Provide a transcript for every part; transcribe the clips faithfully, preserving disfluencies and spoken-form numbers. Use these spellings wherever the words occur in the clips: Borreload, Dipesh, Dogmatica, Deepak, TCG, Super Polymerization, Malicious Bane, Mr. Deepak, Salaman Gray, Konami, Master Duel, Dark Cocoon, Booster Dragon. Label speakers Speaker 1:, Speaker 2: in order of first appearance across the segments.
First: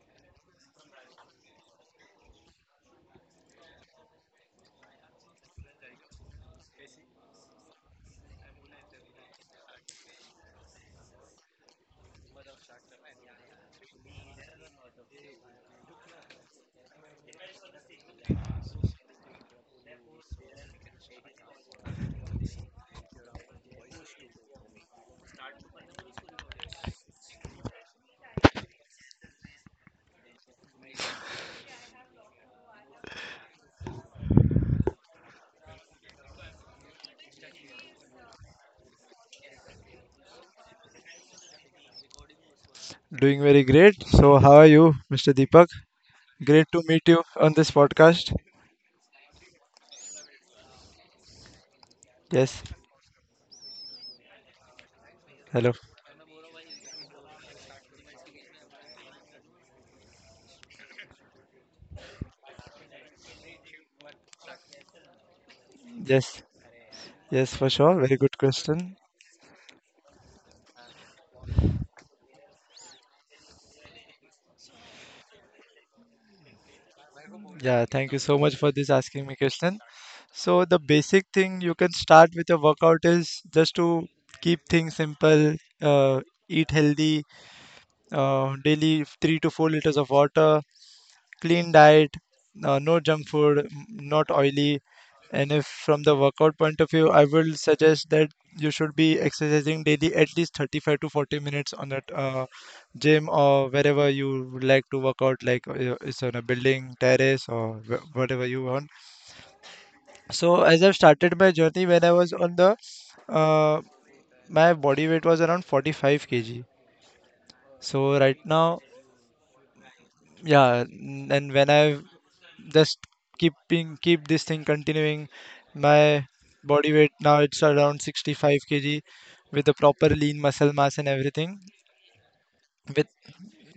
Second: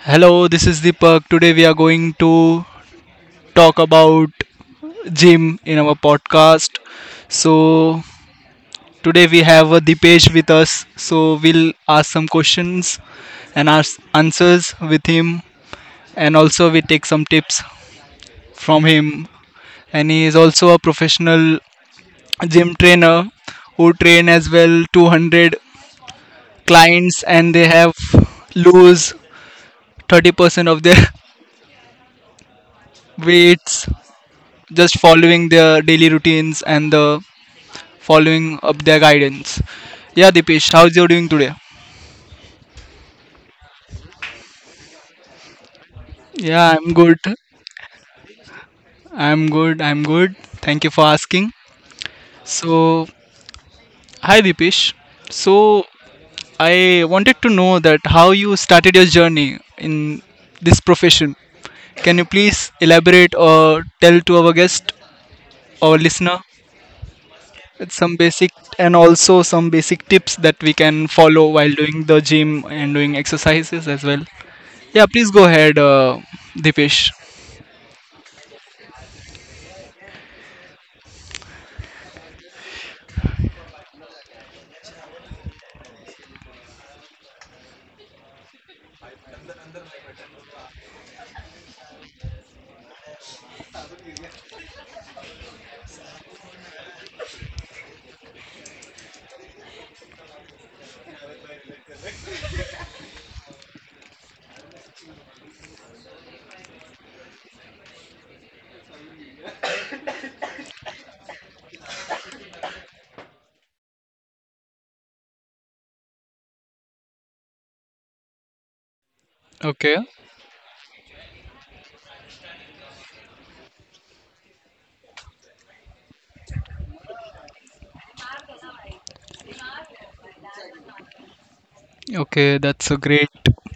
Speaker 1: Hello, this is Deepak. Today we are going to talk about gym in our podcast. So Today we have uh, Dipesh with us. So we'll ask some questions and ask answers with him, and also we take some tips from him. And he is also a professional gym trainer who train as well two hundred clients, and they have lose thirty percent of their weights just following their daily routines and the following up their guidance. Yeah, Dipesh, how's you doing today?
Speaker 2: Doing very great. So, how are you, mister Deepak? Great
Speaker 1: Yeah,
Speaker 2: to
Speaker 1: I'm
Speaker 2: meet
Speaker 1: good.
Speaker 2: you on this podcast.
Speaker 1: I'm good. I'm good. Thank you for asking.
Speaker 2: Yes.
Speaker 1: So, hi Dipesh.
Speaker 2: Hello.
Speaker 1: So, I wanted to know that how you started your journey in this profession. Can you please elaborate or tell to our guest, our listener?
Speaker 2: Yes. Yes, for sure.
Speaker 1: Some
Speaker 2: Very good
Speaker 1: basic, and
Speaker 2: question.
Speaker 1: also some basic tips that we can follow while doing the gym and doing exercises as well. Yeah, please go ahead, uh, Dipesh.
Speaker 2: Yeah, thank you so much for this asking me question. So, the basic thing you can start with a workout is just to keep things simple, uh, eat healthy, uh, daily three to four liters of water, clean diet, uh, no junk food, m- not oily. And if from the workout point of view, I will suggest that you should be exercising daily at least thirty-five to forty minutes on that uh, gym or wherever you would like to work out, like uh, it's on a building, terrace, or wh- whatever you want. So as I've started my journey when I was on the uh, my body weight was around forty-five kilograms. So right now,
Speaker 1: Okay,
Speaker 2: yeah, n- and when I just keeping keep this thing continuing. My body weight now it's around sixty-five kilograms with the proper lean muscle mass and everything.
Speaker 1: okay, that's a
Speaker 2: With
Speaker 1: great.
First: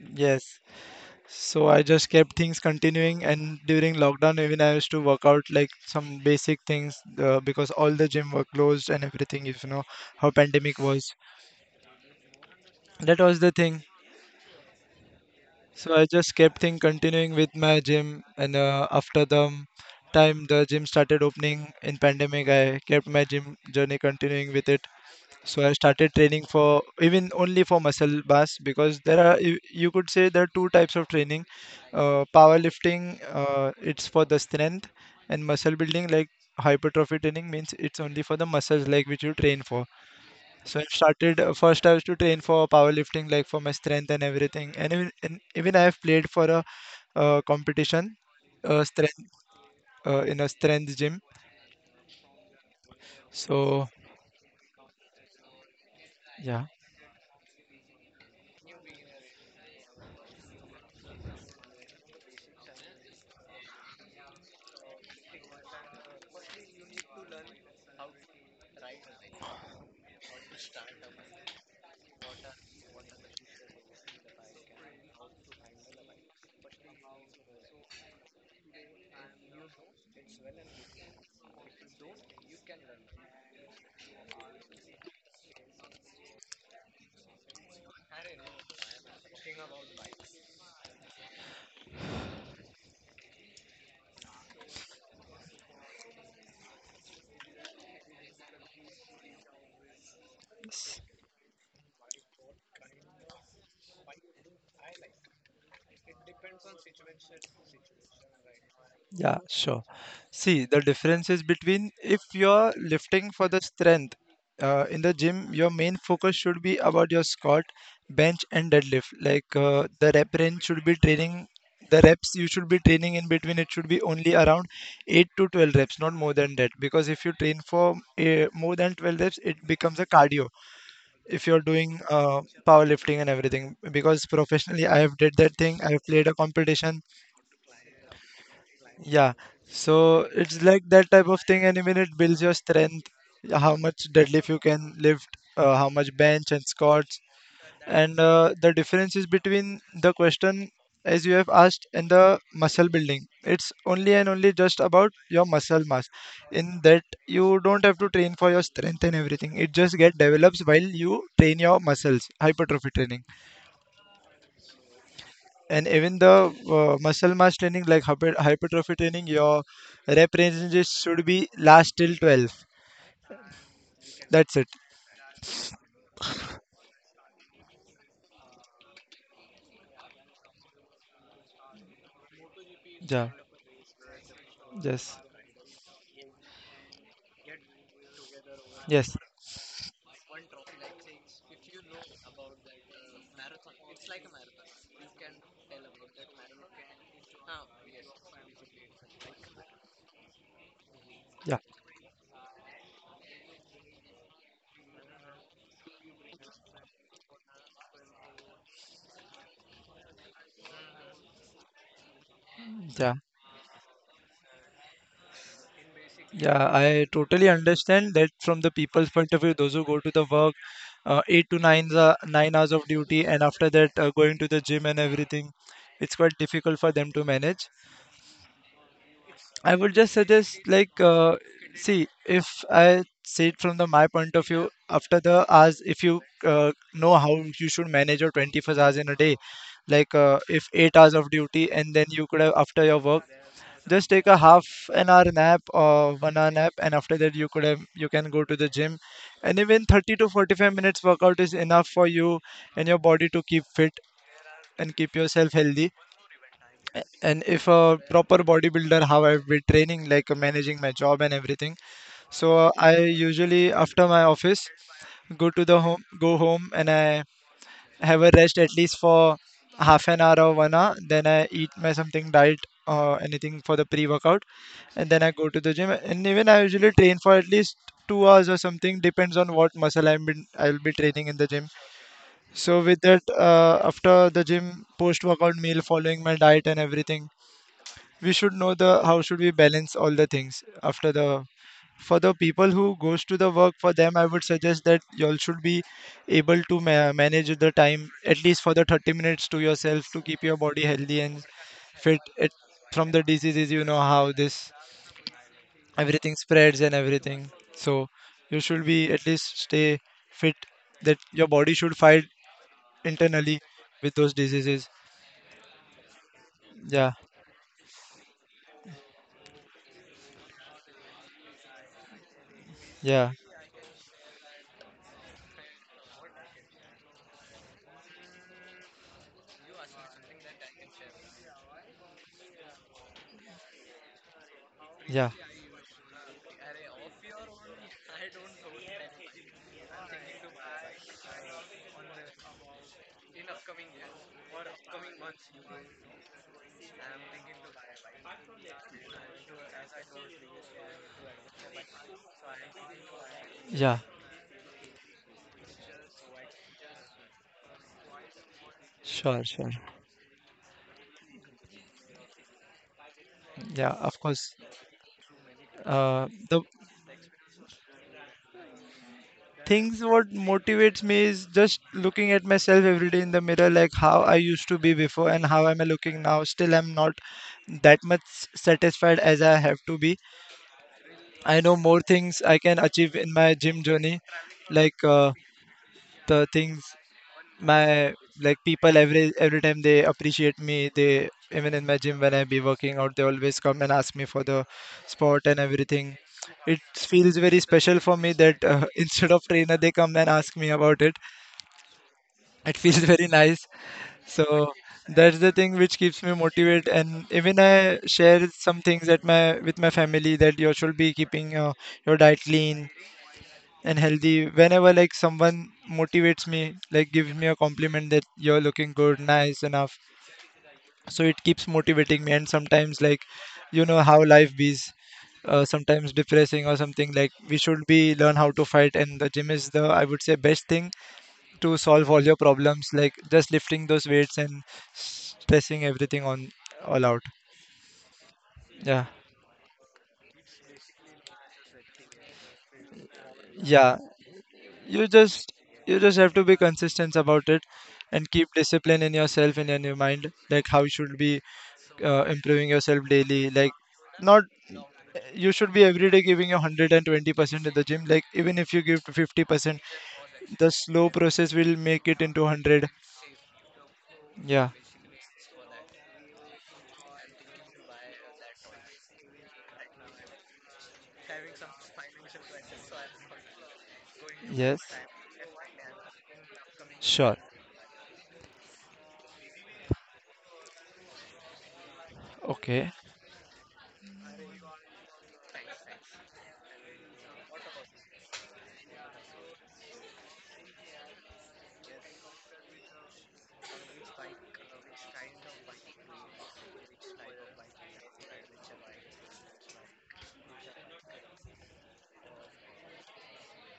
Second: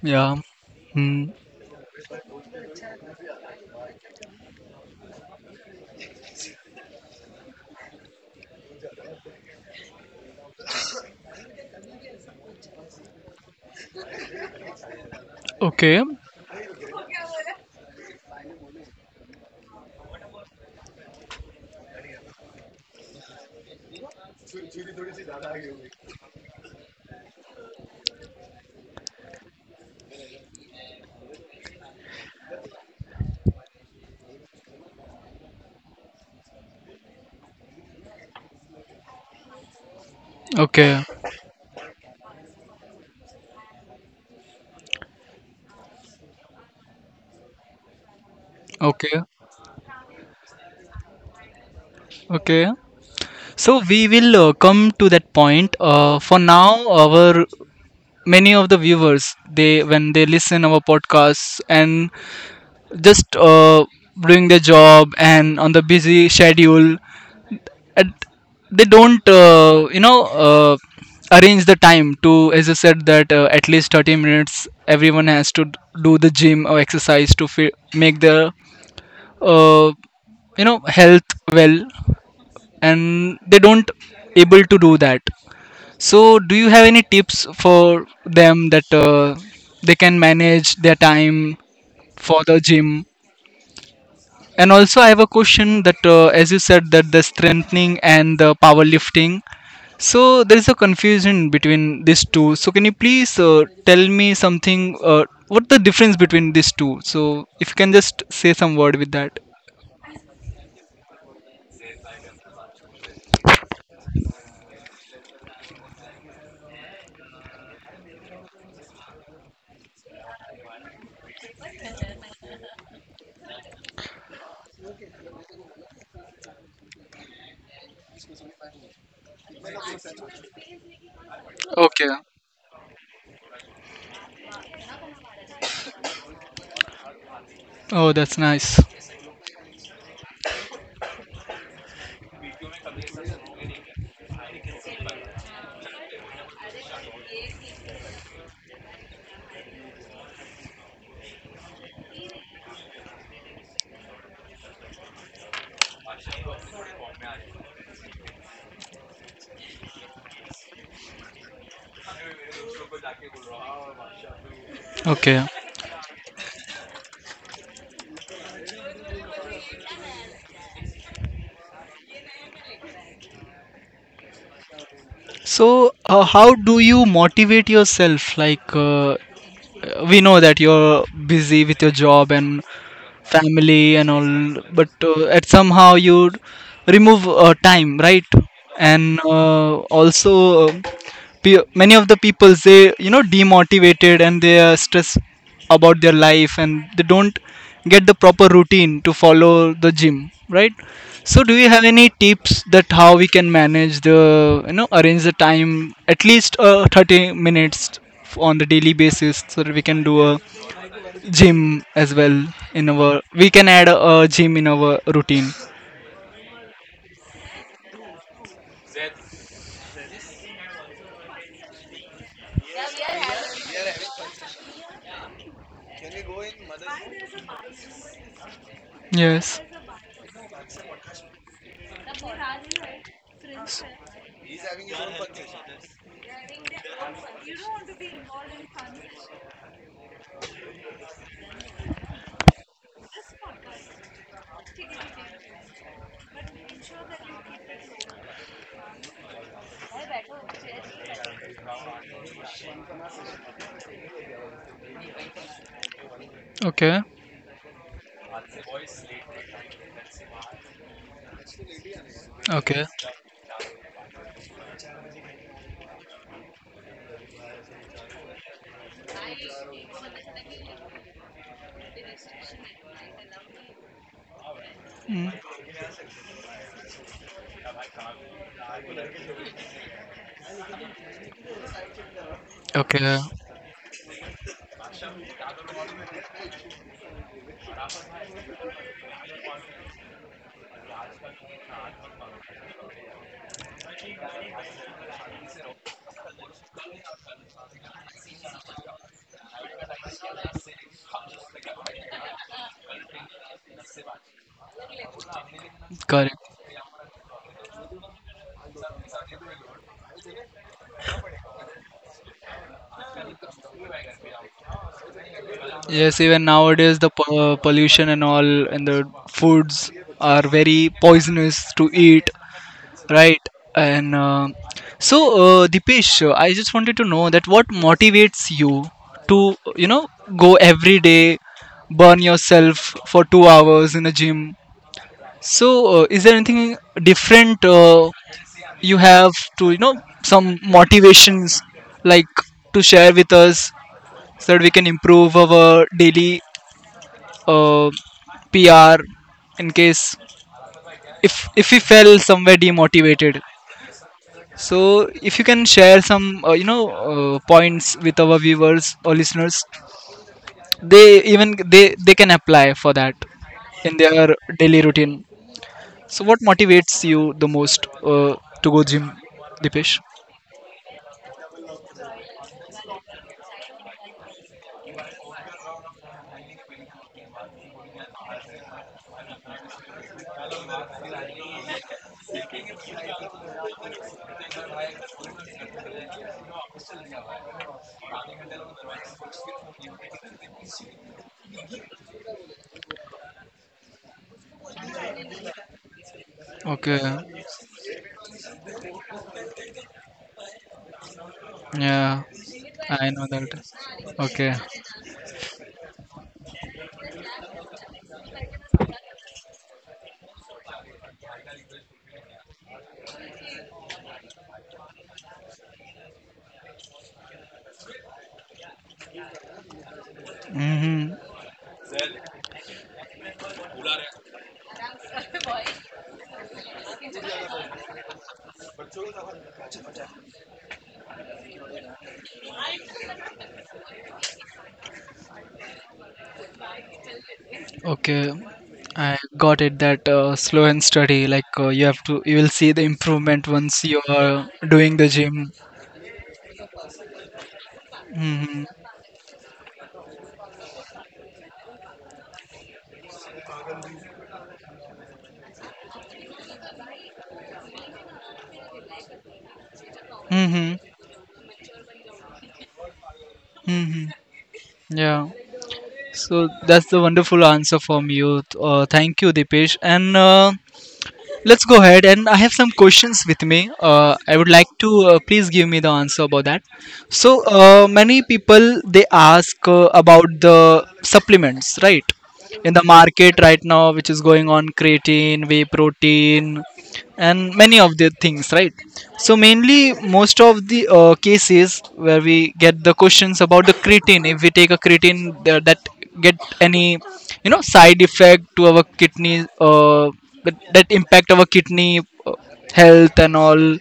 Speaker 1: Yeah.
Speaker 2: yes.
Speaker 1: Hmm.
Speaker 2: So I just kept things continuing, and during lockdown, even I used to work out like some basic things uh, because all the gym were closed and everything. If you know how pandemic was, that was the thing. So
Speaker 1: Okay,
Speaker 2: I just kept thing continuing with my gym, and uh, after the um, time the gym started opening in pandemic, I kept my gym journey continuing with it. So I started training for even only for muscle bars because there are you, you could say there are two types of training. Uh, powerlifting, uh, it's for the strength, and muscle building like hypertrophy training means it's only for the muscles like which you train for. So I
Speaker 1: okay,
Speaker 2: started uh, first. I was to train for powerlifting, like for my strength and everything. And even, and even I have played for a, uh competition, uh strength
Speaker 1: okay,
Speaker 2: uh, in a strength gym.
Speaker 1: okay. So
Speaker 2: So
Speaker 1: we will uh, come to that point. Uh, for
Speaker 2: yeah,
Speaker 1: now, our many of the viewers they when they listen our podcasts and just uh, doing their job and on the busy schedule and they don't uh, you know uh, arrange the time to as I said that uh, at least thirty minutes everyone has to do the gym or exercise to fi- make their uh, you know health well and they don't able to do that, so do you have any tips for them that uh, they can manage their time for the gym? And also, I have a question that, uh, as you said, that the strengthening and the powerlifting. So there is a confusion between these two. So can you please uh, tell me something? Uh, what the difference between these two? So if you can just say some word with that.
Speaker 2: yeah, sure. See, the difference is between if you're lifting for the strength uh, in the gym, your main focus should be about your squat, bench, and deadlift. Like uh, the rep range should be training, the reps you should be training in between, it should be only around eight to twelve reps, not more than that. Because if you train for uh, more than twelve reps, it becomes a cardio. If you're doing
Speaker 1: Okay.
Speaker 2: uh, powerlifting and everything, because professionally I have did that thing, I have played a competition
Speaker 1: Oh, that's nice.
Speaker 2: yeah, so it's like that type of thing, and even it builds your strength, how much deadlift you can lift, uh, how much bench and squats, and uh, the difference is between the question as you have asked and the muscle building. It's only and only just about your muscle mass. In that, you don't have to train for your strength and everything. It just get develops while you train your muscles, hypertrophy training.
Speaker 1: Okay.
Speaker 2: And even the uh, muscle mass training, like hyper- hypertrophy training, your rep ranges should be last till twelve. That's it.
Speaker 1: So, uh, how do you motivate yourself? Like, uh, we know that you're busy with your job and
Speaker 2: Yeah.
Speaker 1: family and all, but
Speaker 2: Yes.
Speaker 1: uh, at somehow you remove uh, time, right?
Speaker 2: Yes.
Speaker 1: And uh, also, uh, Pe- many of the people they you know demotivated and they are stressed about their life and they don't get the proper routine to follow the gym, right? So do
Speaker 2: Yeah.
Speaker 1: you have any tips that how we can manage the you know arrange the time at least uh, thirty minutes on the daily basis so that we can do a gym as well in our
Speaker 2: Yeah.
Speaker 1: we can add a, a gym in our routine?
Speaker 2: Yeah, I totally understand that from the people's point of view, those who go to the work, uh, eight to nine, uh, nine hours of duty, and after that, uh, going to the gym and everything, it's quite difficult for them to manage.
Speaker 1: Yes.
Speaker 2: I would just suggest like uh, see if I see it from the my point of view after the hours if you uh, know how you should manage your twenty-four hours in a day, like uh, if eight hours of duty, and then you could have after your work just take a half an hour nap or one hour nap, and after that you could have you can go to the gym. And even thirty to forty-five minutes workout is enough for you and your body to keep fit and keep yourself healthy.
Speaker 1: Okay,
Speaker 2: And if a proper bodybuilder, how I've been training, like uh, managing my job and everything. So uh,
Speaker 1: okay.
Speaker 2: I usually after my office go to the home, go home, and I have a rest at least for half an hour or one hour. Then I eat my something diet or anything for the pre-workout, and then
Speaker 1: Mm.
Speaker 2: I go to the gym. And even I usually train for at least two hours or something, depends on what muscle I'm been I'll be training in the gym. So with
Speaker 1: Okay,
Speaker 2: that, uh, after the gym, post-workout meal, following my diet and everything, we should know the how should we balance all the things after the for the people who goes to the work. For them I would suggest that y'all should be able to ma- manage the time at least for the thirty minutes to yourself to keep your body healthy and fit it from the diseases. You know how this
Speaker 1: correct.
Speaker 2: everything spreads and everything. So you should be at least stay fit, that your body should fight internally with those diseases.
Speaker 1: Yes, even nowadays the
Speaker 2: Yeah.
Speaker 1: po- uh, pollution and all and the foods are very poisonous to eat,
Speaker 2: Yeah.
Speaker 1: right? And uh, so, uh, Dipesh, uh, I just wanted to know that what motivates you to, you know, go every day, burn yourself for two hours in a gym.
Speaker 2: Yeah.
Speaker 1: So, uh, is there anything different uh, you have to, you know, some motivations like to share with us so that we can improve our daily uh, P R in case if if we felt somewhere demotivated.
Speaker 2: Yeah,
Speaker 1: So if you can share some uh, you know uh, points with our viewers or
Speaker 2: sure,
Speaker 1: listeners,
Speaker 2: sure.
Speaker 1: they even they they can apply for that in
Speaker 2: Yeah, of
Speaker 1: their
Speaker 2: course.
Speaker 1: daily routine. So
Speaker 2: uh,
Speaker 1: what
Speaker 2: the
Speaker 1: motivates you the most uh, to go gym, Dipesh?
Speaker 2: things what motivates me is just looking at myself every day in the mirror, like how I used to be before and how am I looking now. Still I'm not that much satisfied as I have to be. I know more things I can achieve in my gym journey, like uh, the things my like people every every time they appreciate me. They even in my gym when I be working out, they always come and ask me for the spot and everything. It
Speaker 1: Okay,
Speaker 2: feels very special for me that uh, instead of trainer they come and ask me about it.
Speaker 1: yeah,
Speaker 2: It feels
Speaker 1: I know
Speaker 2: very
Speaker 1: that.
Speaker 2: nice.
Speaker 1: Okay.
Speaker 2: So that's the thing which keeps me motivated. And even I share some things at my with my family that you should be keeping uh, your diet lean and healthy. Whenever like someone motivates me, like gives me a compliment that you're looking good, nice enough,
Speaker 1: Mm-hmm.
Speaker 2: so it keeps motivating me. And sometimes like you know how life is, uh, sometimes depressing or something, like we should be learn how to fight, and the gym is the I would say best thing to solve all your problems, like just lifting those weights and stressing everything on all out.
Speaker 1: Okay,
Speaker 2: Yeah.
Speaker 1: I got it that uh, slow and steady, like uh, you have to, you will see the improvement once
Speaker 2: Yeah,
Speaker 1: you are doing the
Speaker 2: you
Speaker 1: gym.
Speaker 2: just you just have to be consistent about it and keep
Speaker 1: Mm-hmm.
Speaker 2: discipline in yourself and in your mind, like how you should be uh, improving yourself daily, like not you should be every day giving your one hundred twenty percent in the gym. Like even if you give to fifty percent, the
Speaker 1: Mm-hmm.
Speaker 2: slow process will make it into one hundred.
Speaker 1: Mm-hmm.
Speaker 2: Yeah.
Speaker 1: Yeah. So that's the wonderful answer from you. Uh, thank you, Dipesh. And uh, let's go ahead, and I have some questions with me. Uh, I would like
Speaker 2: Yes,
Speaker 1: to uh, please give me the answer about that.
Speaker 2: sure.
Speaker 1: So uh, many people they ask uh, about the supplements, right? In the
Speaker 2: Okay.
Speaker 1: market right now, which is going on creatine, whey protein, and many of the things, right? So mainly, most of the uh, cases where we get the questions about the creatine, if we take a creatine, th- that get any you know side effect to our kidney. Uh, that, that impact our kidney uh, health and all.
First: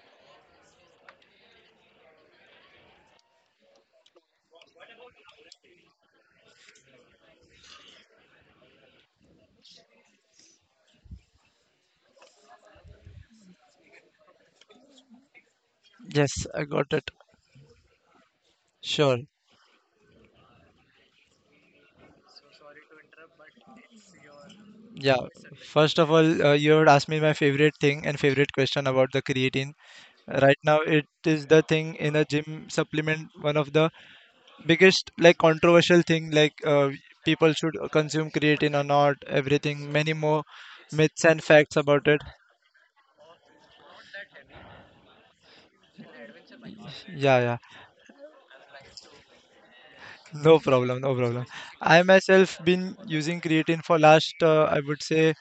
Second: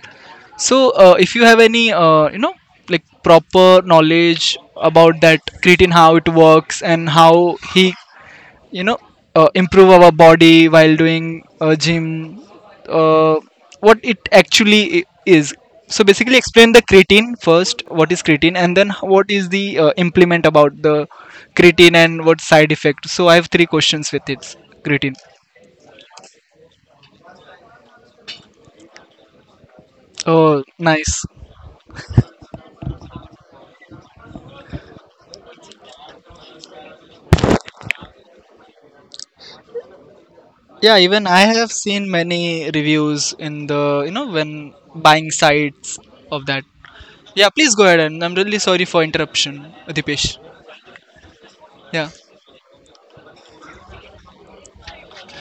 Speaker 1: So uh, if you have any uh, you know like proper knowledge about that creatine how it works and how he you know uh, improve our body while doing uh, gym, uh, what it actually i- is. So
Speaker 2: Yes,
Speaker 1: basically
Speaker 2: I
Speaker 1: explain the
Speaker 2: got it.
Speaker 1: creatine first, what is creatine, and then
Speaker 2: Sure.
Speaker 1: what is the uh, implement about the creatine and what side effect, so I have three questions with it
Speaker 2: Yeah.
Speaker 1: creatine.
Speaker 2: First of all, uh, you had asked me my favorite thing and favorite question about the creatine. Right
Speaker 1: Oh
Speaker 2: now, it
Speaker 1: nice.
Speaker 2: is the thing in a gym supplement, one of the biggest like controversial thing, like uh, people should consume creatine or not, everything, many more
Speaker 1: Yeah,
Speaker 2: myths
Speaker 1: even I
Speaker 2: and
Speaker 1: have
Speaker 2: facts about
Speaker 1: seen
Speaker 2: it.
Speaker 1: many reviews in the, you know, when buying sites of that.
Speaker 2: Yeah,
Speaker 1: Yeah,
Speaker 2: yeah.
Speaker 1: please go ahead. And I'm really sorry for interruption, Dipesh.
Speaker 2: No problem, no problem. I
Speaker 1: Yeah.
Speaker 2: myself been using creatine for last uh, I would say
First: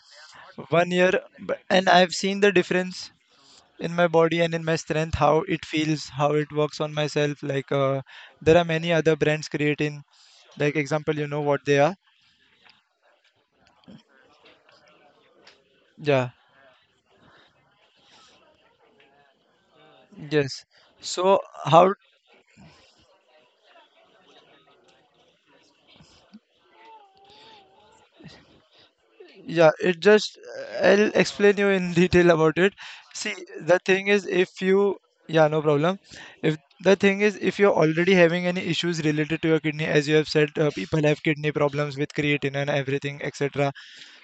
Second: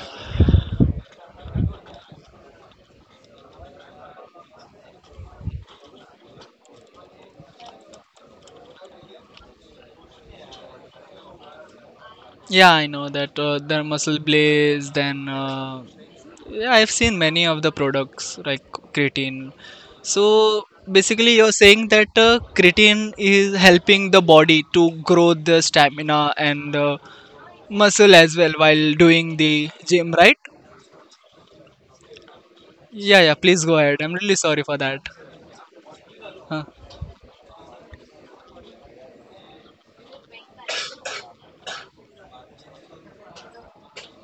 Speaker 2: one year, but, and I've seen the difference in my body and in my strength, how it feels, how it works on myself. Like uh, there are many other brands creatine, like example, you know what they are.
Speaker 1: Yeah, I know that uh, the muscle blaze, then uh,
Speaker 2: Yeah.
Speaker 1: yeah, I've seen many of the products like creatine.
Speaker 2: Yes.
Speaker 1: So basically,
Speaker 2: So
Speaker 1: you're saying
Speaker 2: how,
Speaker 1: that uh, creatine is helping the body to grow the stamina and uh, muscle as well while doing the
Speaker 2: yeah, it
Speaker 1: gym,
Speaker 2: just,
Speaker 1: right?
Speaker 2: I'll explain you in detail about it.
Speaker 1: Yeah,
Speaker 2: See,
Speaker 1: yeah, please go
Speaker 2: the
Speaker 1: ahead.
Speaker 2: thing
Speaker 1: I'm
Speaker 2: is
Speaker 1: really
Speaker 2: if
Speaker 1: sorry for
Speaker 2: you,
Speaker 1: that.
Speaker 2: yeah, no problem. If
Speaker 1: Huh.
Speaker 2: the thing is, if you're already having any issues related to your kidney, as you have said, uh, people have kidney problems with creatine and everything, et cetera.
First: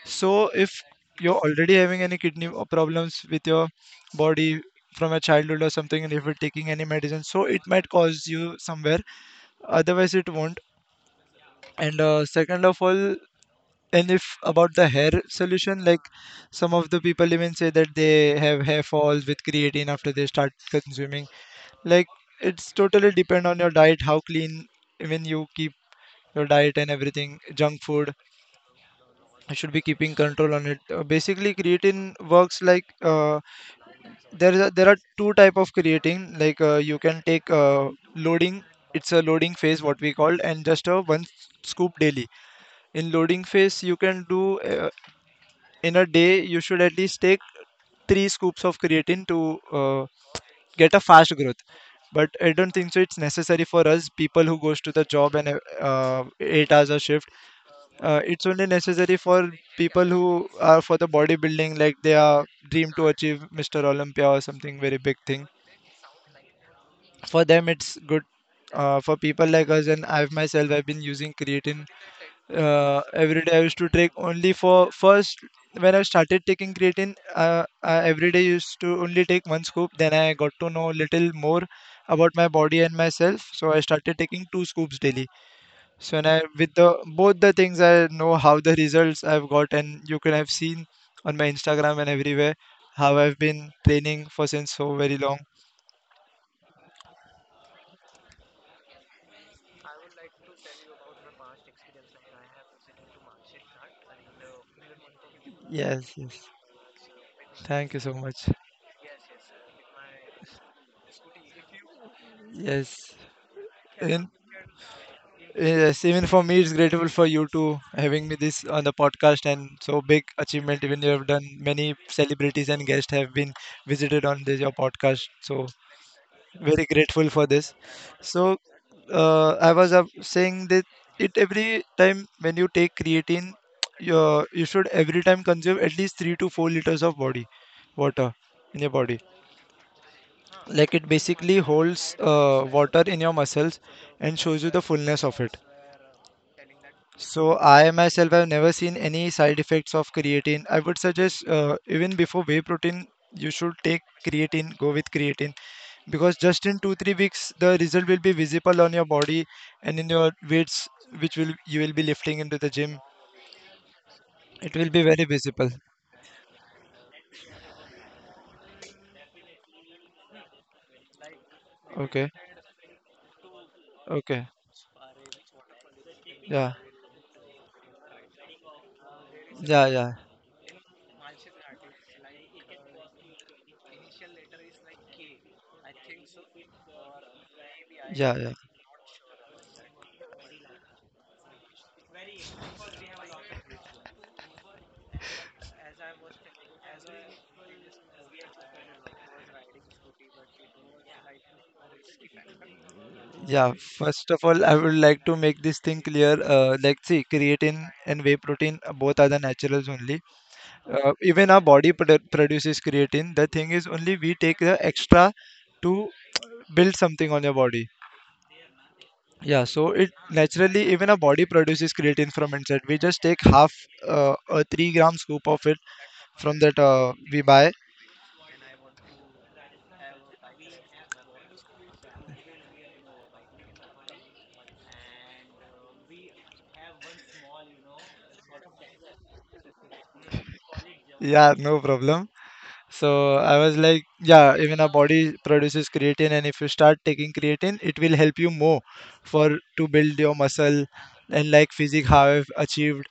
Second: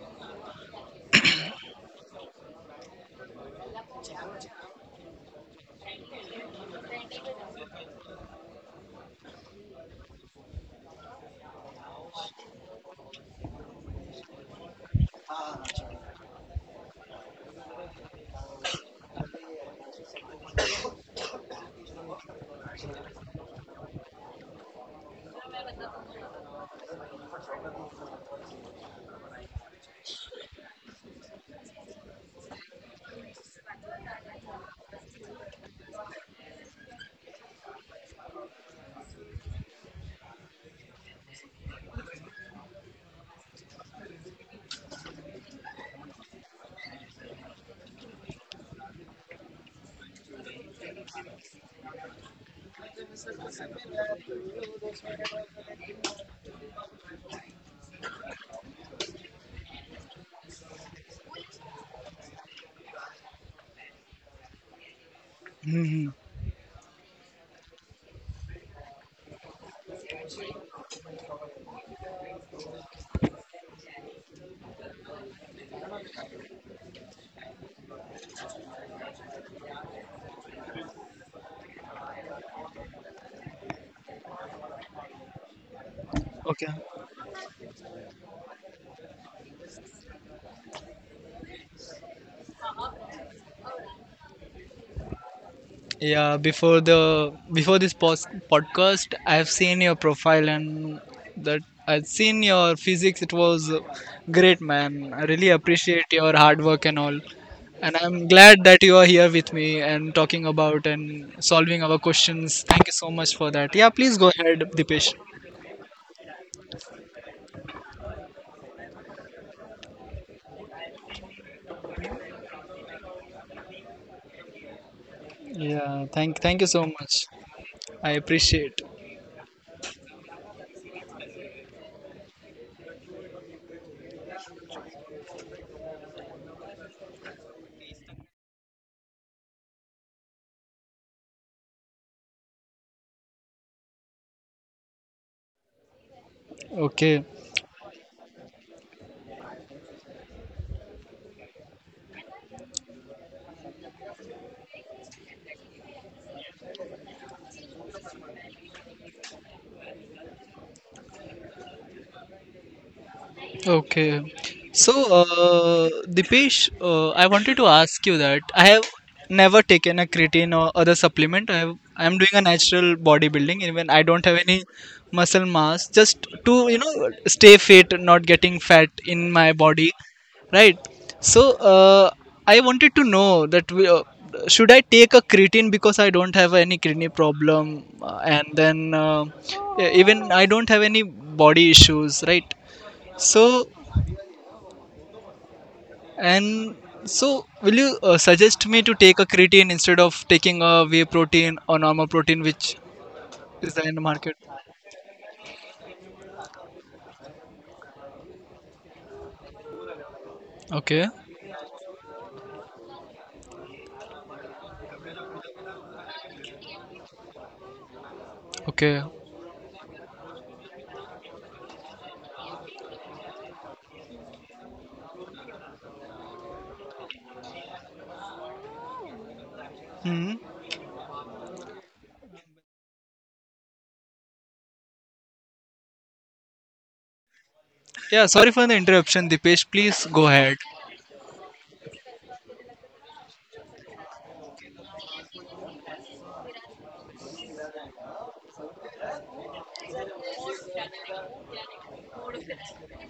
Speaker 2: So if you're already having any kidney o- problems with your body from a childhood or something, and if you're taking any medicine, so it might cause you somewhere. Otherwise, it won't. And uh, second of all, and if about the hair solution, like some of the people even say that they have hair falls with creatine after they start consuming. Like it's totally depend on your diet, how clean even you keep your diet and everything. Junk food, you should be keeping control on it. Uh, basically, creatine works like uh, there is a, there are two type of creatine. Like uh, you can take uh, loading. It's a loading phase, what we call, and just a one scoop daily. In loading phase, you can do uh, in a day you should at least take three scoops of creatine to uh, get a fast growth, but I don't think so it's necessary for us people who goes to the job and uh, eight hours a shift. Uh, it's only necessary for people who are for the bodybuilding, like they are dream to achieve Mr Olympia or something very big thing.
Speaker 1: Hmm.
Speaker 2: For them it's good. Uh, for people like us, and i've myself i've been using creatine. Uh, every day I used to take only for first. When I started taking creatine, uh, I every day used to only take one scoop. Then I got to know little more about my body and myself, so I started taking two scoops daily. So, and I
Speaker 1: Okay.
Speaker 2: with the both the things, I know how the results I've got, and you can have seen on my Instagram and everywhere how I've been training for since so very long.
Speaker 1: Yeah, before the before this pos- podcast, I've seen your profile and that I've seen your physics. It was great, man. I really appreciate
Speaker 2: yes
Speaker 1: your
Speaker 2: yes
Speaker 1: hard work and all.
Speaker 2: Thank
Speaker 1: And
Speaker 2: you so
Speaker 1: I'm
Speaker 2: much.
Speaker 1: glad that you are here with me and talking about and solving our questions. Thank you so
Speaker 2: Yes.
Speaker 1: much for that. Yeah, please
Speaker 2: In.
Speaker 1: go ahead, Dipesh.
Speaker 2: Yes, even for me, it's grateful for you to having me this on the podcast, and so big achievement. Even you have done many celebrities and guests have been visited on this your podcast. So
Speaker 1: Yeah, thank thank you so
Speaker 2: very
Speaker 1: much.
Speaker 2: grateful for this.
Speaker 1: I
Speaker 2: So
Speaker 1: appreciate.
Speaker 2: uh, I was uh, saying that it every time when you take creatine, you you should every time consume at least three to four liters of body water in your body. Like it basically holds uh, water in your muscles and shows you the fullness of it.
Speaker 1: Okay.
Speaker 2: So I myself have never seen any side effects of creatine. I would suggest, uh, even before whey protein, you should take creatine, go with creatine, because just in two three weeks the result will be visible on your body and in your weights which will you will be lifting into the gym.
Speaker 1: Okay.
Speaker 2: It
Speaker 1: So,
Speaker 2: will be very visible.
Speaker 1: uh, Dipesh, uh, I wanted to ask you that I have never taken a creatine or other supplement. I have, I am
Speaker 2: Okay.
Speaker 1: doing a natural bodybuilding. Even I don't have
Speaker 2: Okay.
Speaker 1: any muscle mass, just to
Speaker 2: Yeah.
Speaker 1: you know stay fit, not getting fat in my
Speaker 2: Yeah,
Speaker 1: body,
Speaker 2: yeah.
Speaker 1: right? So, uh, I wanted to know that we, uh, should I take a creatine because I don't have any kidney problem, uh,
Speaker 2: Yeah,
Speaker 1: and
Speaker 2: yeah.
Speaker 1: then uh, even I don't have any body issues, right? So and so, will you uh, suggest me to take a creatine instead of taking a whey protein or normal protein, which is
Speaker 2: Yeah,
Speaker 1: there in the
Speaker 2: first
Speaker 1: market?
Speaker 2: of all, I would like to make this thing clear. Uh, like, see, creatine and whey protein uh, both are the naturals only.
Speaker 1: Okay,
Speaker 2: Uh, even our body produ produces creatine. The thing is, only we take the extra to build something on your body.
Speaker 1: okay.
Speaker 2: Yeah, so it naturally, even our body produces creatine from inside. We just take half uh, a three gram scoop of it from that uh, we buy.
Speaker 1: Hmm. Yeah, sorry for the interruption, Dipesh. Please go ahead.
Speaker 2: Yeah, no problem. So I was like, yeah, even our body produces creatine, and if you start taking creatine, it will help you more for to build your muscle and like physique, how I've achieved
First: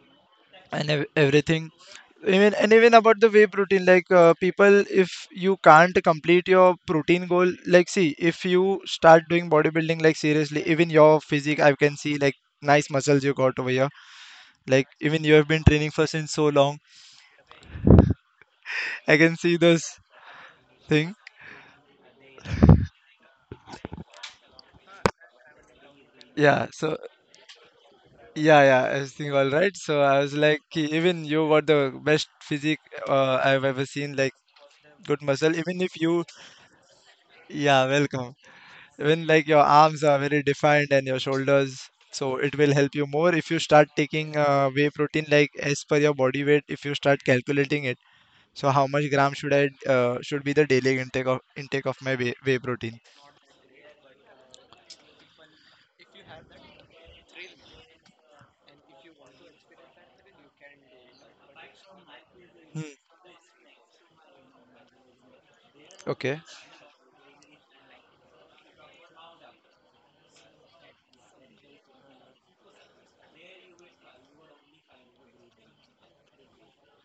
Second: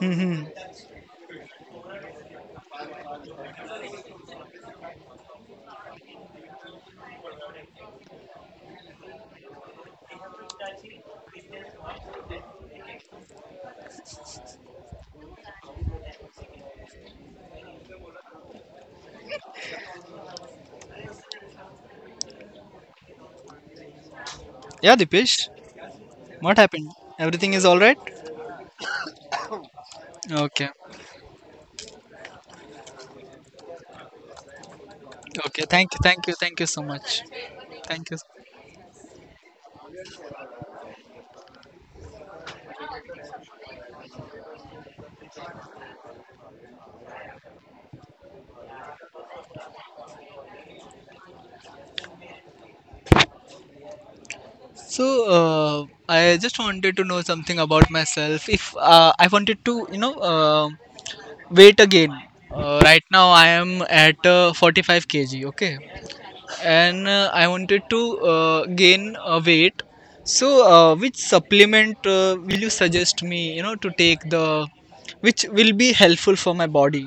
Speaker 1: Hmm.
Speaker 2: and ev- everything. Even and even about the whey protein, like uh, people, if you can't complete your protein goal, like see, if you start doing bodybuilding, like seriously, even your physique, I can see like nice muscles you got over here. Like even you have been training for since so long, I can see this thing.
Speaker 1: Yeah, Dipesh, what
Speaker 2: Yeah,
Speaker 1: happened?
Speaker 2: so.
Speaker 1: Everything is all right?
Speaker 2: Yeah, yeah, everything all right. So I was like,
Speaker 1: Okay,
Speaker 2: "Ki, even you were the best physique uh, I've ever seen, like good muscle.
Speaker 1: okay.
Speaker 2: Even
Speaker 1: Thank you,
Speaker 2: if
Speaker 1: thank
Speaker 2: you,
Speaker 1: you, thank you so much.
Speaker 2: yeah,
Speaker 1: Thank you.
Speaker 2: welcome. Even like your arms are very defined and your shoulders, so it will help you more if you start taking uh, whey protein like as per your body weight. If you start calculating it, so how much gram should I uh, should be the daily intake of intake of my whey, whey protein?
Speaker 1: So, uh, I just wanted to know something about myself. If uh, I wanted to, you know, uh, weight again, uh,
Speaker 2: Hmm,
Speaker 1: right now I am at uh, forty-five K G, okay,
Speaker 2: okay.
Speaker 1: and uh, I wanted to uh, gain uh, weight. So uh, which supplement uh, will you suggest me you know to take the which will be helpful for my body,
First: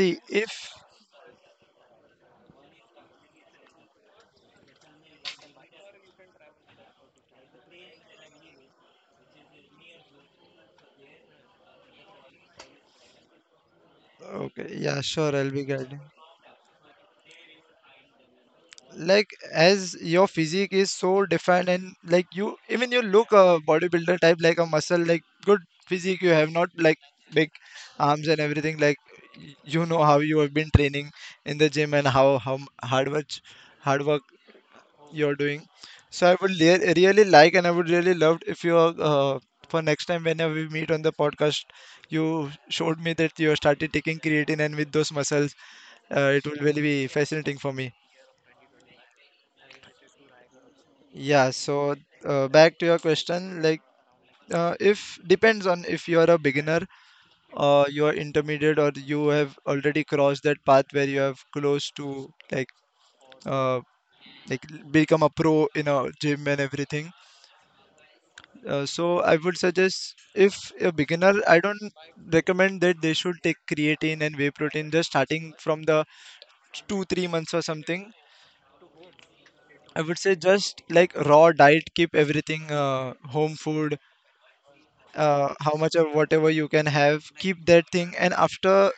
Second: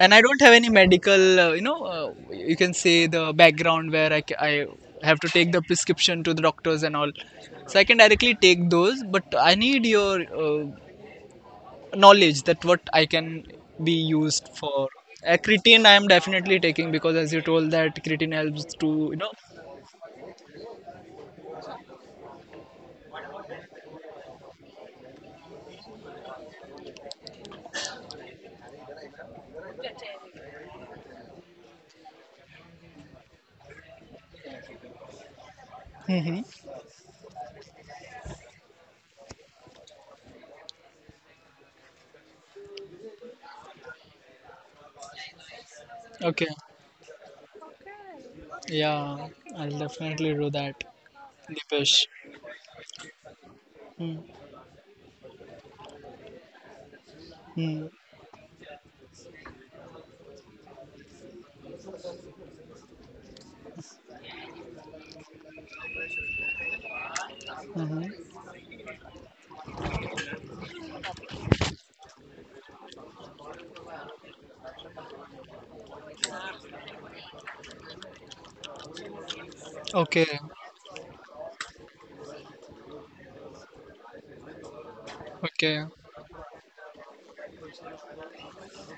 Speaker 1: and I don't have any
Speaker 2: if
Speaker 1: medical uh, you know uh, you can say the background where I, ca- I have to take the prescription to the doctors and all, so I can directly take those but I need your uh, knowledge that what I can be used
Speaker 2: okay,
Speaker 1: for.
Speaker 2: yeah, sure,
Speaker 1: Uh,
Speaker 2: I'll be
Speaker 1: creatine I
Speaker 2: guiding.
Speaker 1: am definitely taking because as you told that creatine helps to you
Speaker 2: Like
Speaker 1: know.
Speaker 2: as your physique is so defined, and like you, even you look a bodybuilder type, like a muscle, like good physique you have, not like big arms and everything, like y- you know how you have been training in the gym, and how how m- hard work hard work you're doing. So I would
Speaker 1: Hmm.
Speaker 2: le- really like, and I would really love if you, uh, for next time whenever we meet on the podcast, you showed me that you started taking creatine, and with those muscles, uh, it
Speaker 1: Okay.
Speaker 2: will really be fascinating for me.
Speaker 1: Yeah, I'll definitely do that,
Speaker 2: Yeah, so
Speaker 1: Dipesh.
Speaker 2: uh, back to your question, like
Speaker 1: Hmm.
Speaker 2: uh, if depends on if you are a beginner, uh,
Speaker 1: Hmm.
Speaker 2: you are intermediate, or you have already crossed that path where you have close to like, uh, like l- become a pro in a gym and everything.
Speaker 1: Hmm.
Speaker 2: Uh, so I would suggest if a beginner, I don't recommend that they should take creatine and whey protein just starting from the two three months or something. I would say
Speaker 1: Okay.
Speaker 2: just like raw diet, keep everything, uh, home food, uh, how
Speaker 1: Okay.
Speaker 2: much or whatever you can have, keep that thing, and after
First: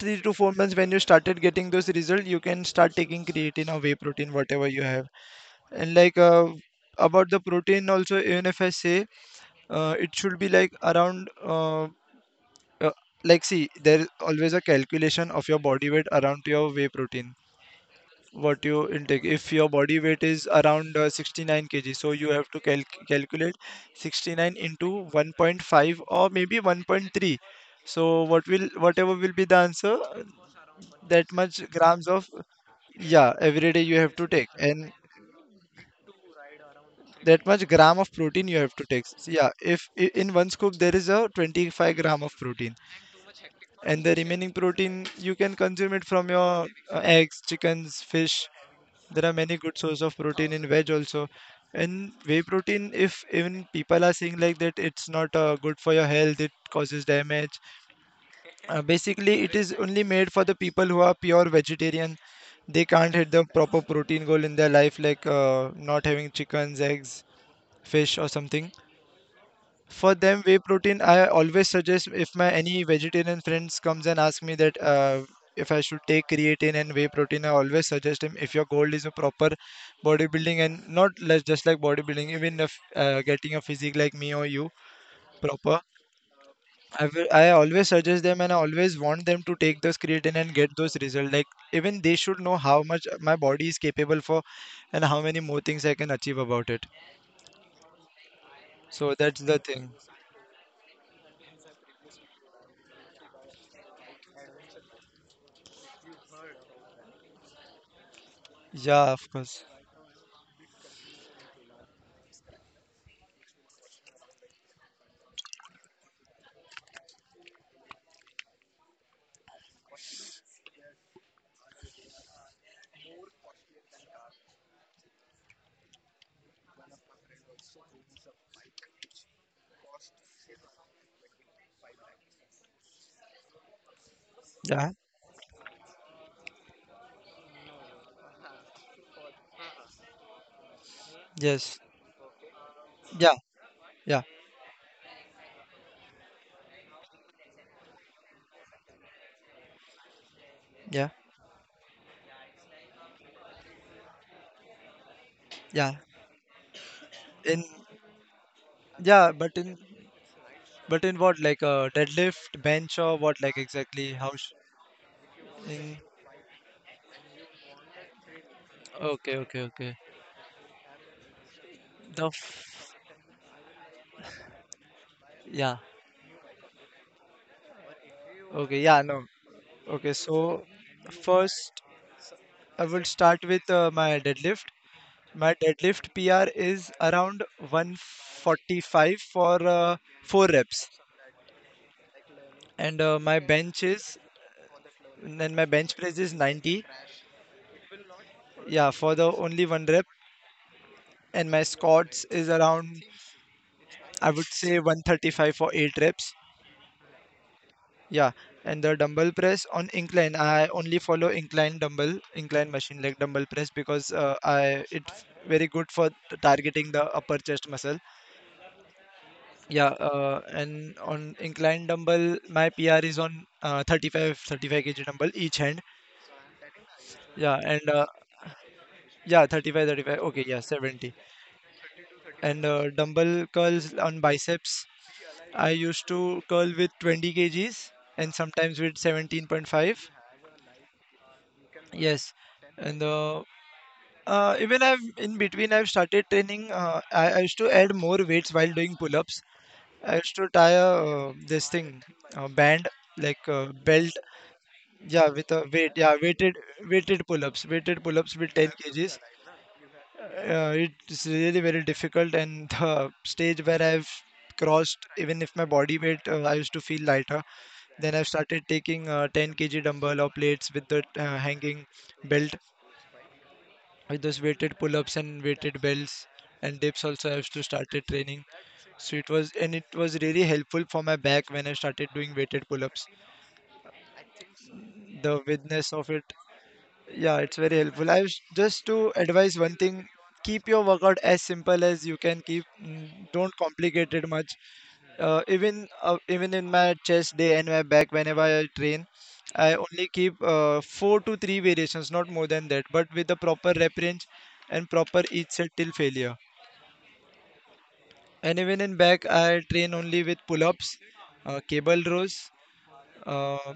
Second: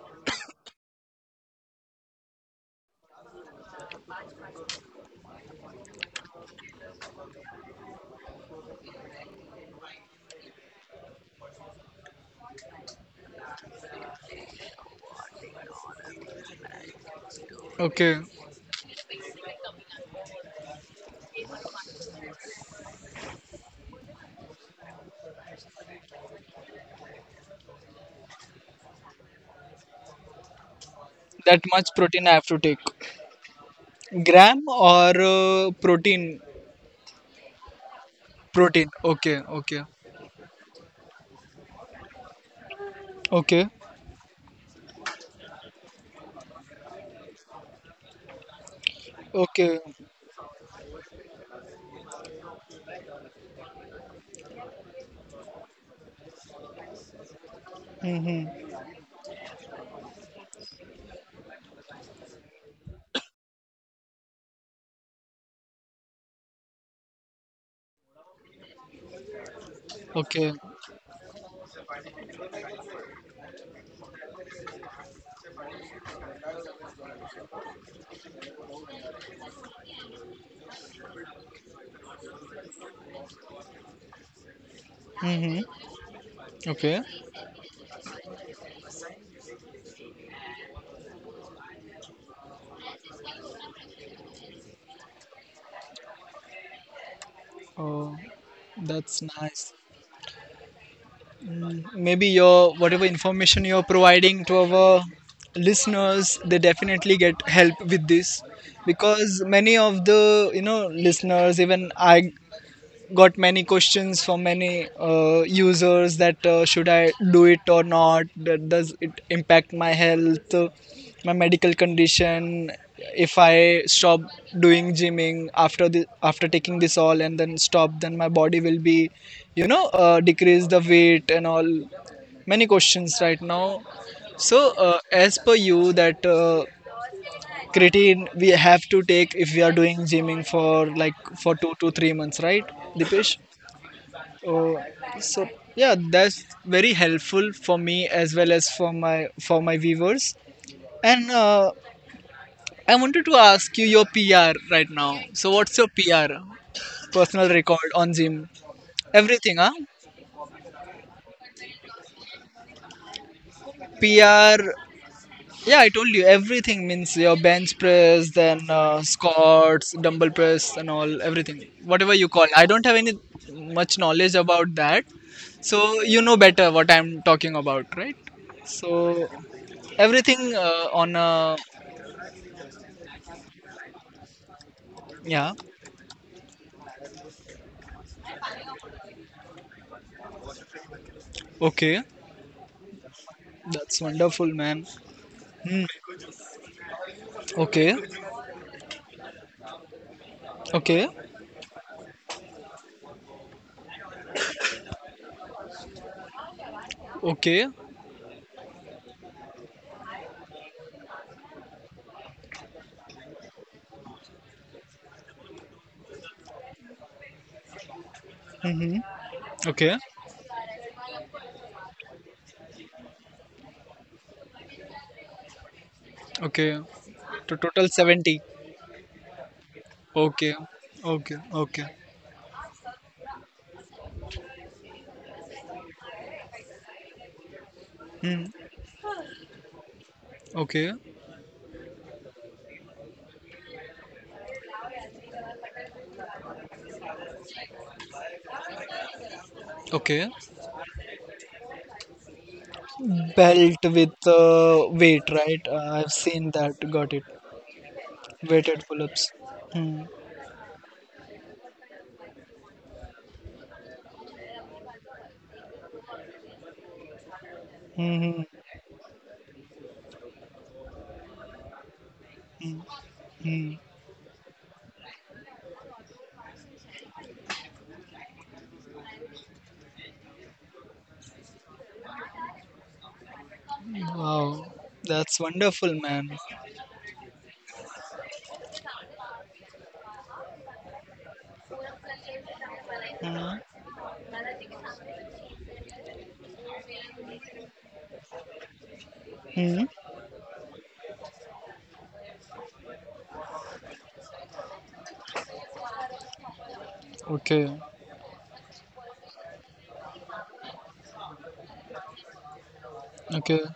Speaker 2: three to four months when you started getting those results, you can start taking creatine or whey protein, whatever you have, and like uh, about the protein also, even if I say uh, it should be like around uh, uh, like see, there is always a calculation of your body weight around your whey protein,
Speaker 1: Okay.
Speaker 2: what you intake. If your body weight is around uh, sixty-nine k g, so you have to calc calculate sixty-nine into one point five or maybe one point three. So what will whatever will be the answer, that
Speaker 1: That
Speaker 2: much
Speaker 1: much
Speaker 2: grams
Speaker 1: protein
Speaker 2: of,
Speaker 1: I have to take.
Speaker 2: yeah, every day you have to take,
Speaker 1: Gram
Speaker 2: and
Speaker 1: or uh, protein?
Speaker 2: that much gram of protein you have to
Speaker 1: Protein.
Speaker 2: take. So,
Speaker 1: Okay.
Speaker 2: yeah,
Speaker 1: Okay.
Speaker 2: if i- in one scoop there is a twenty-five gram of protein,
Speaker 1: Okay.
Speaker 2: and the remaining protein you can consume it from your uh, eggs, chickens, fish. There are many
Speaker 1: Okay.
Speaker 2: good source of protein in veg also. And whey protein, if even people are saying like that, it's not uh, good for your health, it causes damage.
Speaker 1: Mm-hmm.
Speaker 2: Uh, basically, it is only made for the people who are pure vegetarian. They can't hit the proper protein goal in their life, like uh, not having chickens, eggs, fish, or something. For them,
Speaker 1: Okay.
Speaker 2: whey protein, I always suggest, if my any vegetarian friends comes and ask me that uh, if I should take creatine and whey protein, I always suggest them, if your goal is a proper bodybuilding and not less just like bodybuilding, even if uh, getting a physique like me or you
Speaker 1: Mm-hmm.
Speaker 2: proper.
Speaker 1: Okay.
Speaker 2: I will, I always suggest them, and I always want them to take those creatine and get those results. Like even they should know how much my body is capable for, and how many more things I can achieve about it.
Speaker 1: Oh,
Speaker 2: So
Speaker 1: that's
Speaker 2: that's the
Speaker 1: nice.
Speaker 2: thing.
Speaker 1: Maybe your whatever information you're providing to our listeners, they definitely get help with this
Speaker 2: Yeah, of
Speaker 1: because
Speaker 2: course.
Speaker 1: many of the you know listeners, even I got many questions from many uh, users that uh, should I do it or not? That does it impact my health, uh, my medical condition? If I stop doing gymming after the after taking this all and then stop, then my body will be, you know, uh, decrease the weight and all. Many questions right now. So
Speaker 2: Yeah.
Speaker 1: uh, as per you, that uh, creatine we have to take if we are doing gymming for like for two
Speaker 2: Yes.
Speaker 1: to three months, right,
Speaker 2: Yeah,
Speaker 1: Dipesh?
Speaker 2: yeah,
Speaker 1: Oh, so yeah, that's very helpful for me as well as for my for my viewers.
Speaker 2: yeah,
Speaker 1: And uh, I wanted to ask you your P R right now. So what's your
Speaker 2: yeah.
Speaker 1: P R? Personal
Speaker 2: In
Speaker 1: record on Zim.
Speaker 2: yeah,
Speaker 1: Everything,
Speaker 2: but
Speaker 1: huh?
Speaker 2: in, but in what, like a deadlift, bench or what, like exactly? How sh
Speaker 1: P R. Yeah, I
Speaker 2: in
Speaker 1: told you everything means your bench press, then uh,
Speaker 2: okay, okay,
Speaker 1: squats,
Speaker 2: okay.
Speaker 1: dumbbell press, and all everything. Whatever
Speaker 2: The
Speaker 1: you call. I don't
Speaker 2: f
Speaker 1: have any much knowledge about that,
Speaker 2: yeah,
Speaker 1: so you know better what I'm talking about, right?
Speaker 2: okay, yeah, no,
Speaker 1: So
Speaker 2: okay.
Speaker 1: everything
Speaker 2: So
Speaker 1: uh, on a
Speaker 2: first, I will start with uh, my deadlift.
Speaker 1: yeah.
Speaker 2: My deadlift P R is around one forty-five for uh, four reps,
Speaker 1: Okay,
Speaker 2: and uh, my bench
Speaker 1: that's
Speaker 2: is
Speaker 1: wonderful, man.
Speaker 2: and my
Speaker 1: Hmm.
Speaker 2: bench press is ninety.
Speaker 1: Okay,
Speaker 2: Yeah, for the only one rep.
Speaker 1: okay,
Speaker 2: And my squats is around, I would say one thirty-five for eight reps.
Speaker 1: okay.
Speaker 2: Yeah, and the dumbbell press on incline, I only follow incline dumbbell, incline machine, like dumbbell press, because uh, I it very good for targeting the upper chest muscle.
Speaker 1: Mm-hmm.
Speaker 2: Yeah,
Speaker 1: Okay,
Speaker 2: uh, and on incline dumbbell my P R is on uh, thirty-five thirty-five k g dumbbell each hand.
Speaker 1: okay. To
Speaker 2: Yeah,
Speaker 1: total
Speaker 2: and uh,
Speaker 1: seventy.
Speaker 2: yeah thirty-five thirty-five okay
Speaker 1: Okay,
Speaker 2: yeah seventy,
Speaker 1: okay, okay.
Speaker 2: and uh, dumbbell curls on biceps, I used to curl with twenty kgs and
Speaker 1: Hmm.
Speaker 2: sometimes with seventeen point five.
Speaker 1: Okay.
Speaker 2: Yes, and uh, uh, even I've in between I've started training. Uh, I, I used to add more weights while doing pull-ups. I
Speaker 1: Okay.
Speaker 2: used to tie a uh, this thing, a band, like a
Speaker 1: Belt with
Speaker 2: belt.
Speaker 1: uh, weight,
Speaker 2: Yeah, with a
Speaker 1: right?
Speaker 2: weight.
Speaker 1: Uh, I've
Speaker 2: Yeah,
Speaker 1: seen
Speaker 2: weighted
Speaker 1: that. Got it.
Speaker 2: weighted pull-ups. Weighted pull-ups with ten
Speaker 1: Weighted
Speaker 2: kgs.
Speaker 1: pull-ups. Hmm.
Speaker 2: Uh, it's really very difficult, and the stage where I've crossed, even if my body weight, uh, I used to feel lighter. Then I
Speaker 1: Hmm.
Speaker 2: started taking uh, ten k g dumbbell or plates with the uh, hanging belt,
Speaker 1: Hmm. Hmm. Hmm.
Speaker 2: with those weighted pull-ups and weighted belts, and dips also I used to started training. So it was, and it was really helpful for my back when I started doing weighted pull-ups.
Speaker 1: Wow, that's
Speaker 2: The widthness
Speaker 1: wonderful,
Speaker 2: of
Speaker 1: man.
Speaker 2: it, yeah, it's very helpful. I was just to advise one thing: keep your workout as simple as you can keep. Mm, don't
Speaker 1: Hmm.
Speaker 2: complicate it much. uh, even uh, even in my chest day and my back whenever I train, I
Speaker 1: Hmm.
Speaker 2: only keep uh, four to three variations, not more than that. But with the proper rep range and proper each set till failure.
Speaker 1: Okay.
Speaker 2: And even in back, I train only with pull-ups, uh, cable rows.
Speaker 1: Okay.
Speaker 2: Uh,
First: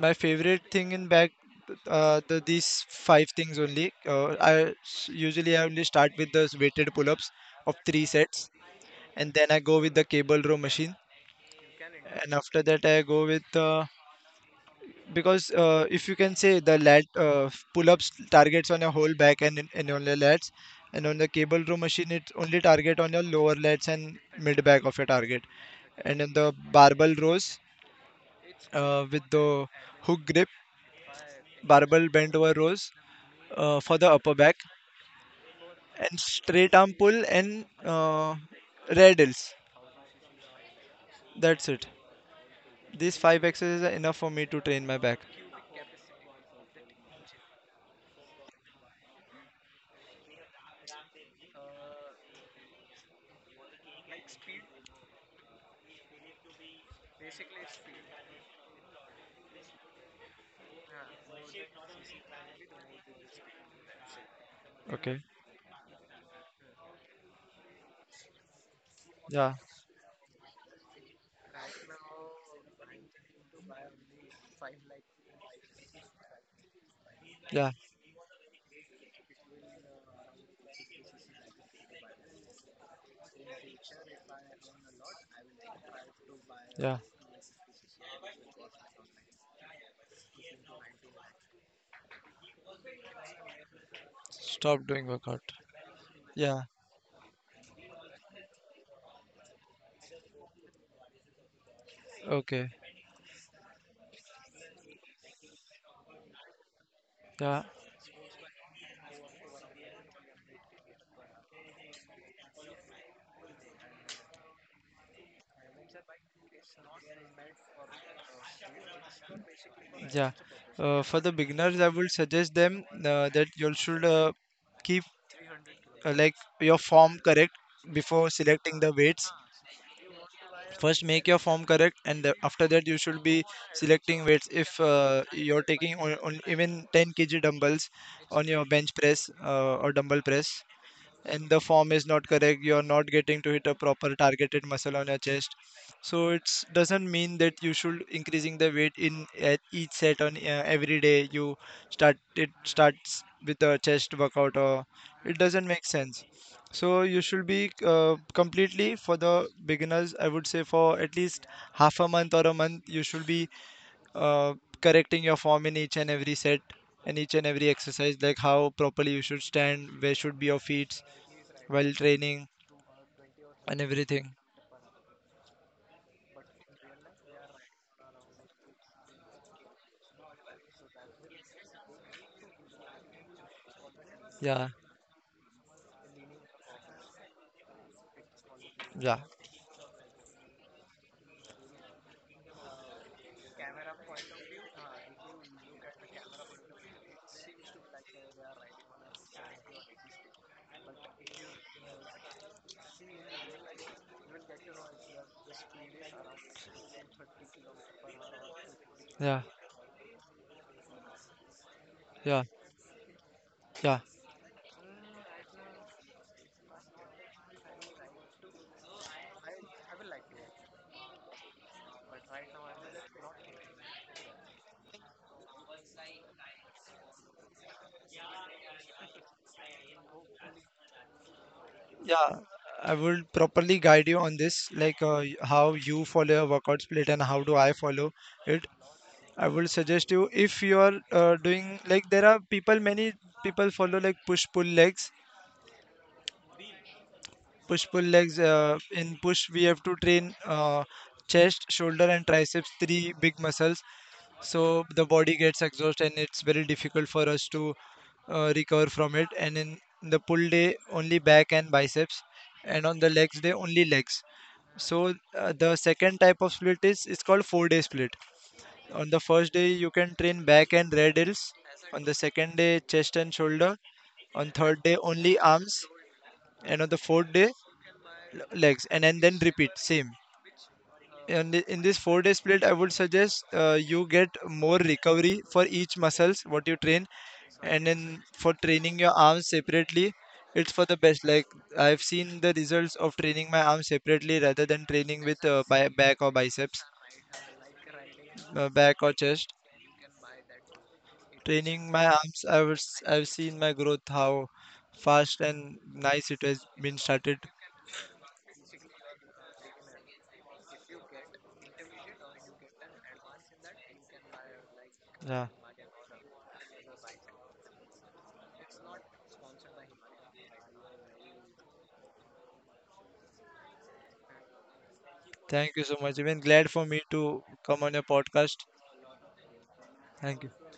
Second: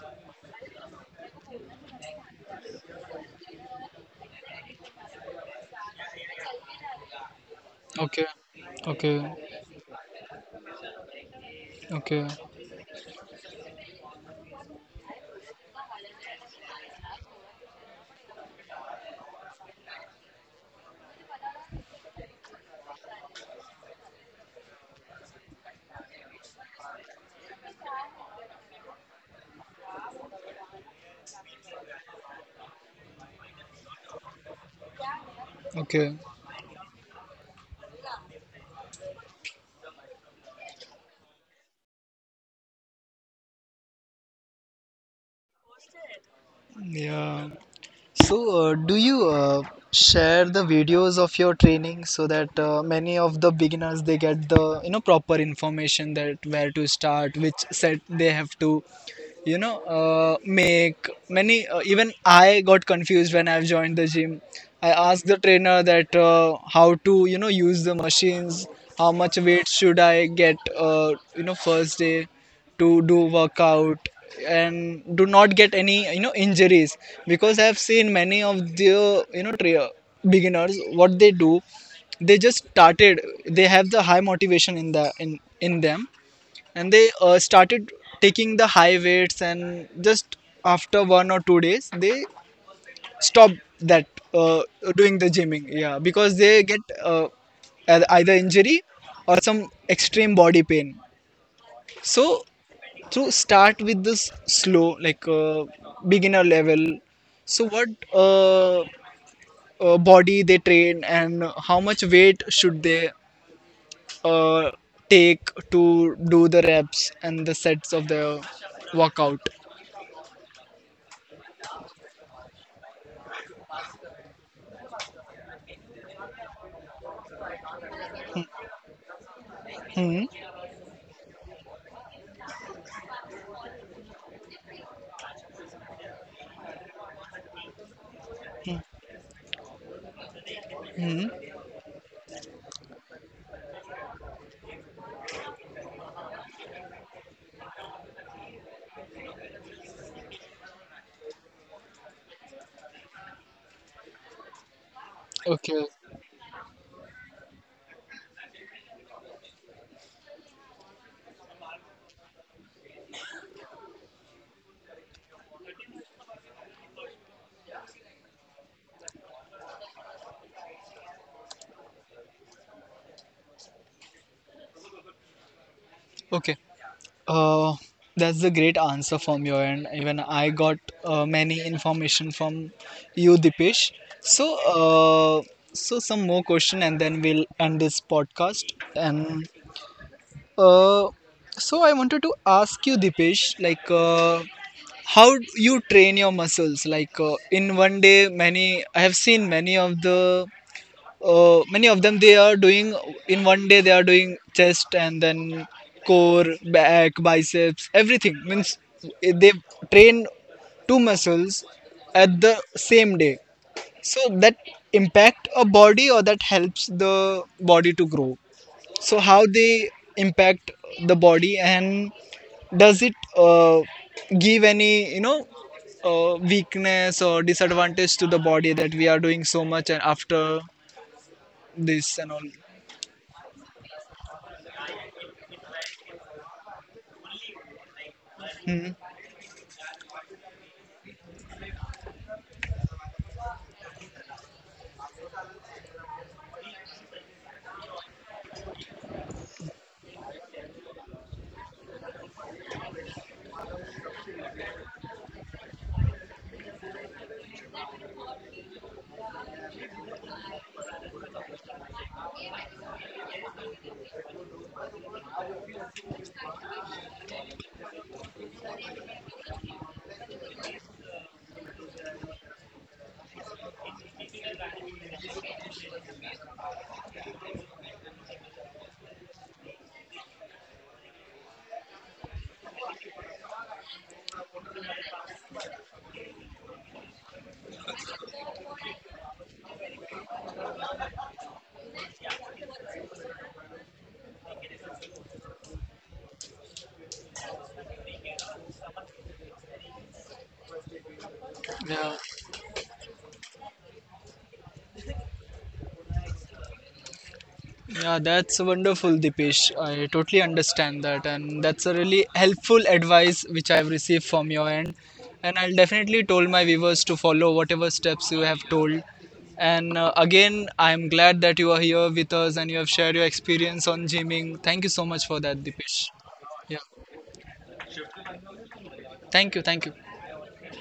Speaker 2: my favorite thing in back, uh, the, these five things only. Uh, I s- usually I only start with the weighted pull-ups of three
Speaker 1: Okay.
Speaker 2: sets,
Speaker 1: Okay.
Speaker 2: and then I go with the cable row machine,
Speaker 1: Okay.
Speaker 2: and after that I go with uh, because uh, if you can say the lat uh, pull-ups targets on your whole back, and, in- and on your lats, and on the cable row machine it only target on your lower lats and mid back of your target, and in the barbell rows, uh, with the hook grip barbell bent over rows, uh, for the upper back,
Speaker 1: Okay.
Speaker 2: and straight arm pull and uh, radials, that's it. These five exercises are enough for me to train my back.
Speaker 1: Yeah. So, uh, do you uh, share the videos of your training so that uh, many of the beginners they get the you know proper information that where to start, which set they have to you know uh, make many uh, even I got confused when I've joined the gym. I
Speaker 2: Okay.
Speaker 1: asked the trainer that uh, how to you know use the machines, how much
Speaker 2: Yeah.
Speaker 1: weight should I get uh, you know first day to do workout and do not get any you know injuries because I
Speaker 2: Yeah.
Speaker 1: have seen many of the you know tra- beginners what they do, they just started, they have the high motivation in the in in them, and
Speaker 2: Yeah.
Speaker 1: they uh, started taking the high weights and just after one or two days they stop that uh,
Speaker 2: Stop doing
Speaker 1: doing the
Speaker 2: workout.
Speaker 1: gymming, yeah, because they
Speaker 2: Yeah.
Speaker 1: get uh, ei- either injury or some extreme body pain. So
Speaker 2: Okay,
Speaker 1: to start with this slow, like uh, beginner level.
Speaker 2: yeah,
Speaker 1: So what uh, uh, body they train and how much weight should they uh, take to do the reps and the sets of the workout?
Speaker 2: yeah. Uh, for the beginners, I would suggest them uh, that you should uh, keep uh, like your form correct before selecting the weights.
Speaker 1: Hmm.
Speaker 2: First, make your form correct, and the, after that, you should be selecting weights. If uh, you're taking on, on even ten k g dumbbells on your bench press uh, or dumbbell press,
Speaker 1: Hmm.
Speaker 2: and the form is not correct, you're not getting to hit a proper targeted muscle on your chest, so it doesn't mean that you should increasing the weight in at each set on uh, every day you start it starts with a chest workout or it doesn't make
Speaker 1: Okay.
Speaker 2: sense. So you should be uh, completely, for the beginners I would say for at least half a month or a month you should be uh, correcting your form in each and every set, and each and every exercise, like how properly you should stand, where should be your feet while training and everything.
Speaker 1: Okay. Uh, that's a great answer from your end. Even I got uh, many information from you, Dipesh. So,
Speaker 2: Yeah,
Speaker 1: uh, so some more question, and then we'll end this podcast.
Speaker 2: yeah,
Speaker 1: And uh, so I wanted to ask you, Dipesh, like uh, how you train your muscles? Like uh, in one day, many I have seen many of the uh, many of them they are doing in one day they are doing chest and then core back biceps everything means
Speaker 2: yeah,
Speaker 1: they train two muscles at
Speaker 2: yeah,
Speaker 1: the same day.
Speaker 2: yeah,
Speaker 1: So that impact a body or that helps the body to grow, so how they impact the body and does it uh, give any you know uh, weakness or disadvantage to the body that we are doing so much and after this and
Speaker 2: yeah.
Speaker 1: all.
Speaker 2: I will properly guide you on this, like uh, y- how you follow your workout split, and how do I follow it.
Speaker 1: Hmm.
Speaker 2: I will suggest you if you are uh, doing, like there are people, many people follow like push pull legs, push pull legs. Uh, in push, we have to train uh, chest, shoulder, and triceps, three big muscles. So the body gets exhausted, and it's very difficult for us to uh, recover from it, and in the pull day only back and biceps, and on the legs day only legs. So uh, the second type of split is, it's called four day split. On the first day you can train back and rear delts, on the second day chest and shoulder, on third day only arms, and on the fourth day l- legs, and, and then repeat same. And i- in this four day split, I would suggest uh, you get more recovery for each muscles what you train. And then for training your arms separately, it's for the best. Like I've seen the results of training my arms separately rather than training with uh, bi- back or biceps, uh, back or chest. Training my
Speaker 1: Yeah,
Speaker 2: arms, i was I've seen my growth, how fast and nice it has been started.
Speaker 1: yeah, that's wonderful, Dipesh. I totally understand that, and that's a really helpful advice which I've received from your end.
Speaker 2: Yeah,
Speaker 1: And I'll definitely told my viewers to follow whatever steps you have told. And uh, again, I'm glad that you are here with us and you have shared your experience on gymming. Thank you so much for that,
Speaker 2: thank you so
Speaker 1: Dipesh.
Speaker 2: much. Even glad
Speaker 1: Yeah,
Speaker 2: for me to come on your podcast.
Speaker 1: thank you, thank you.
Speaker 2: Thank you.